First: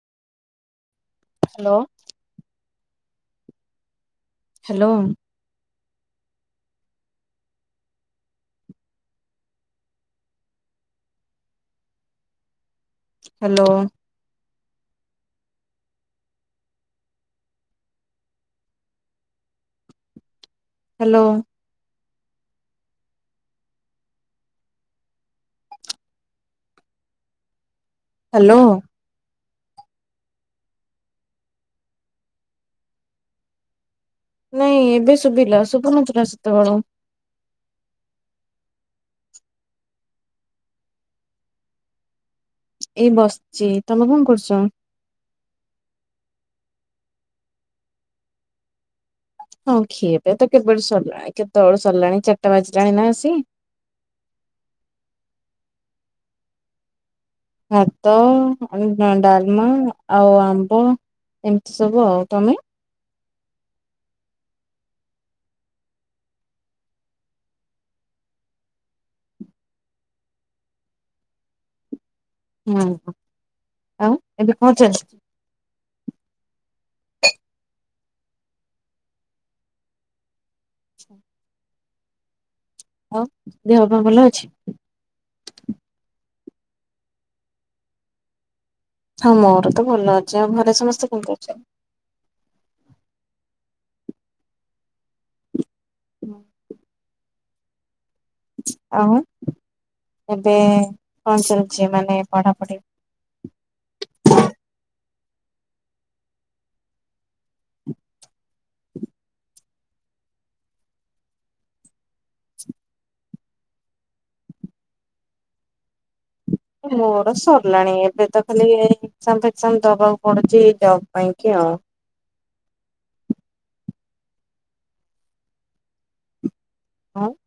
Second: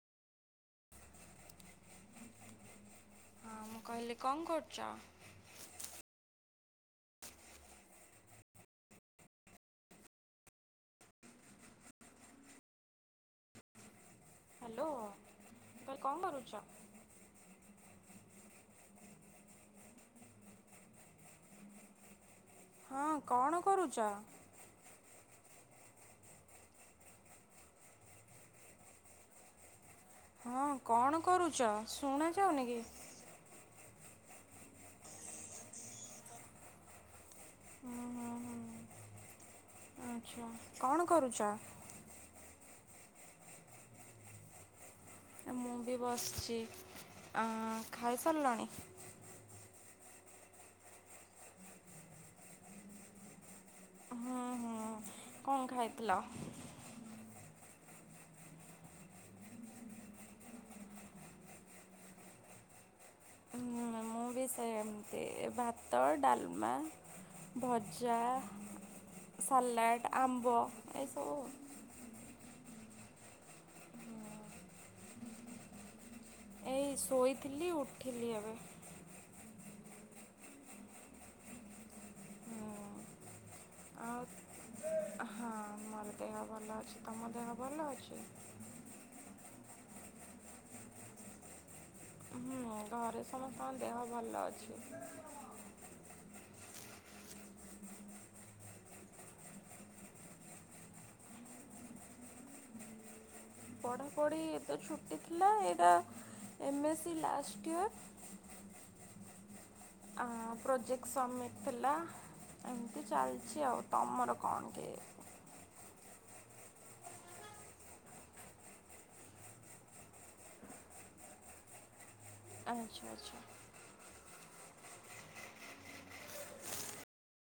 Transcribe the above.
Hello. ହଁ ମୁଁ କହିଲି। କଣ କରୁଚ? ହାଲୋ। ହାଲୋ, ଆରେ କଣ କରୁଛ? ହାଲୋ। ହଁ, କଣ କରୁଚ? ହାଲୋ। ହଁ, କଣ କରୁଚ? ଶୁଣା ଯାଉନି କି? ନାଇଁ, ଏବେ ଶୁଭିଲା। ଶୁଭୁନଥିଲା ସେତେବେଳ। ହ, ହୁଁ, ହୁଁ। ଆଚ୍ଛା, କଣ କରୁଚ? ଏଇ ବସିଚି, ତମେ କଣ କରଚ? ମୁଁ ବି ବସିଚି। ଆ ଖାଇସାରିଲଣି? ହଁ, ଖିଆପିଆ ତ କେବଳ ସରିଲାଣି। କେତେବେଳେ ସରିଲାଣି? ଚାରିଟା ବାଜିଲାଣି ନା ଆସି। ହୁଁ ହୁଁ କଣ ଖାଇଥିଲ? ଭାତ, ଆଉ ଡା ଡାଲମା ଆଉ ଆମ୍ବ ଏମିତି ସବୁ। ଆଉ ତମେ? ମୁଁ ବି ସେମିତି। ଏମିତି ଭାତ, ଡାଲମା, ଭଜା, ସାଲାଡ଼, ଆମ୍ବ ଏସବୁ। ହୁଁ, ଆଉ ଏବେ କଣ ଚାଲିଚି? ଏଇ ଶୋଇଥିଲି। ଉଠିଲି ଏବେ। ହଉ ଦେହ ପାହ ହୁଁ ଆଉ ଭଲ ଅଛି। ହଁ ମୋର ଦେହ ଭଲ ଅଛି। ତମ ଦେହ ଭଲ ଅଛି? ହଁ ମୋର ତ ଭଲ ଅଛି। ଆଉ ଘରେ ସମସ୍ତେ କେମିତି ଅଛନ୍ତି? ହଁ ଦେହ ଭଲ ଅଛି। ହ। ଆଉ ଏବେ କଣ ଚାଲିଛି ମାନେ? ପଢାପଢି ପଢ଼ାପଢ଼ି ଏତ ଛୁ ଥିଲା ଏଇଟା ଏମ ଏ ସି ଲାଷ୍ଟ ଟିଅର୍। ଆ ପ୍ରୋଜେକ୍ଟ ସବମିଟ ଥିଲା, ଏମତି ଚାଲଚି ତମର ଆଉ ତମର କଣ କେ ମୋର ସରିଲାଣି ଏବେ ତ ଖାଲି ଏକଜାମ ଫେକଜାମ ଦବାକୁ ପଡୁଚି ଜବ ପାଇଁ କି ଆଉ। ଆଚ୍ଛା ଆଚ୍ଛା। ହଁ।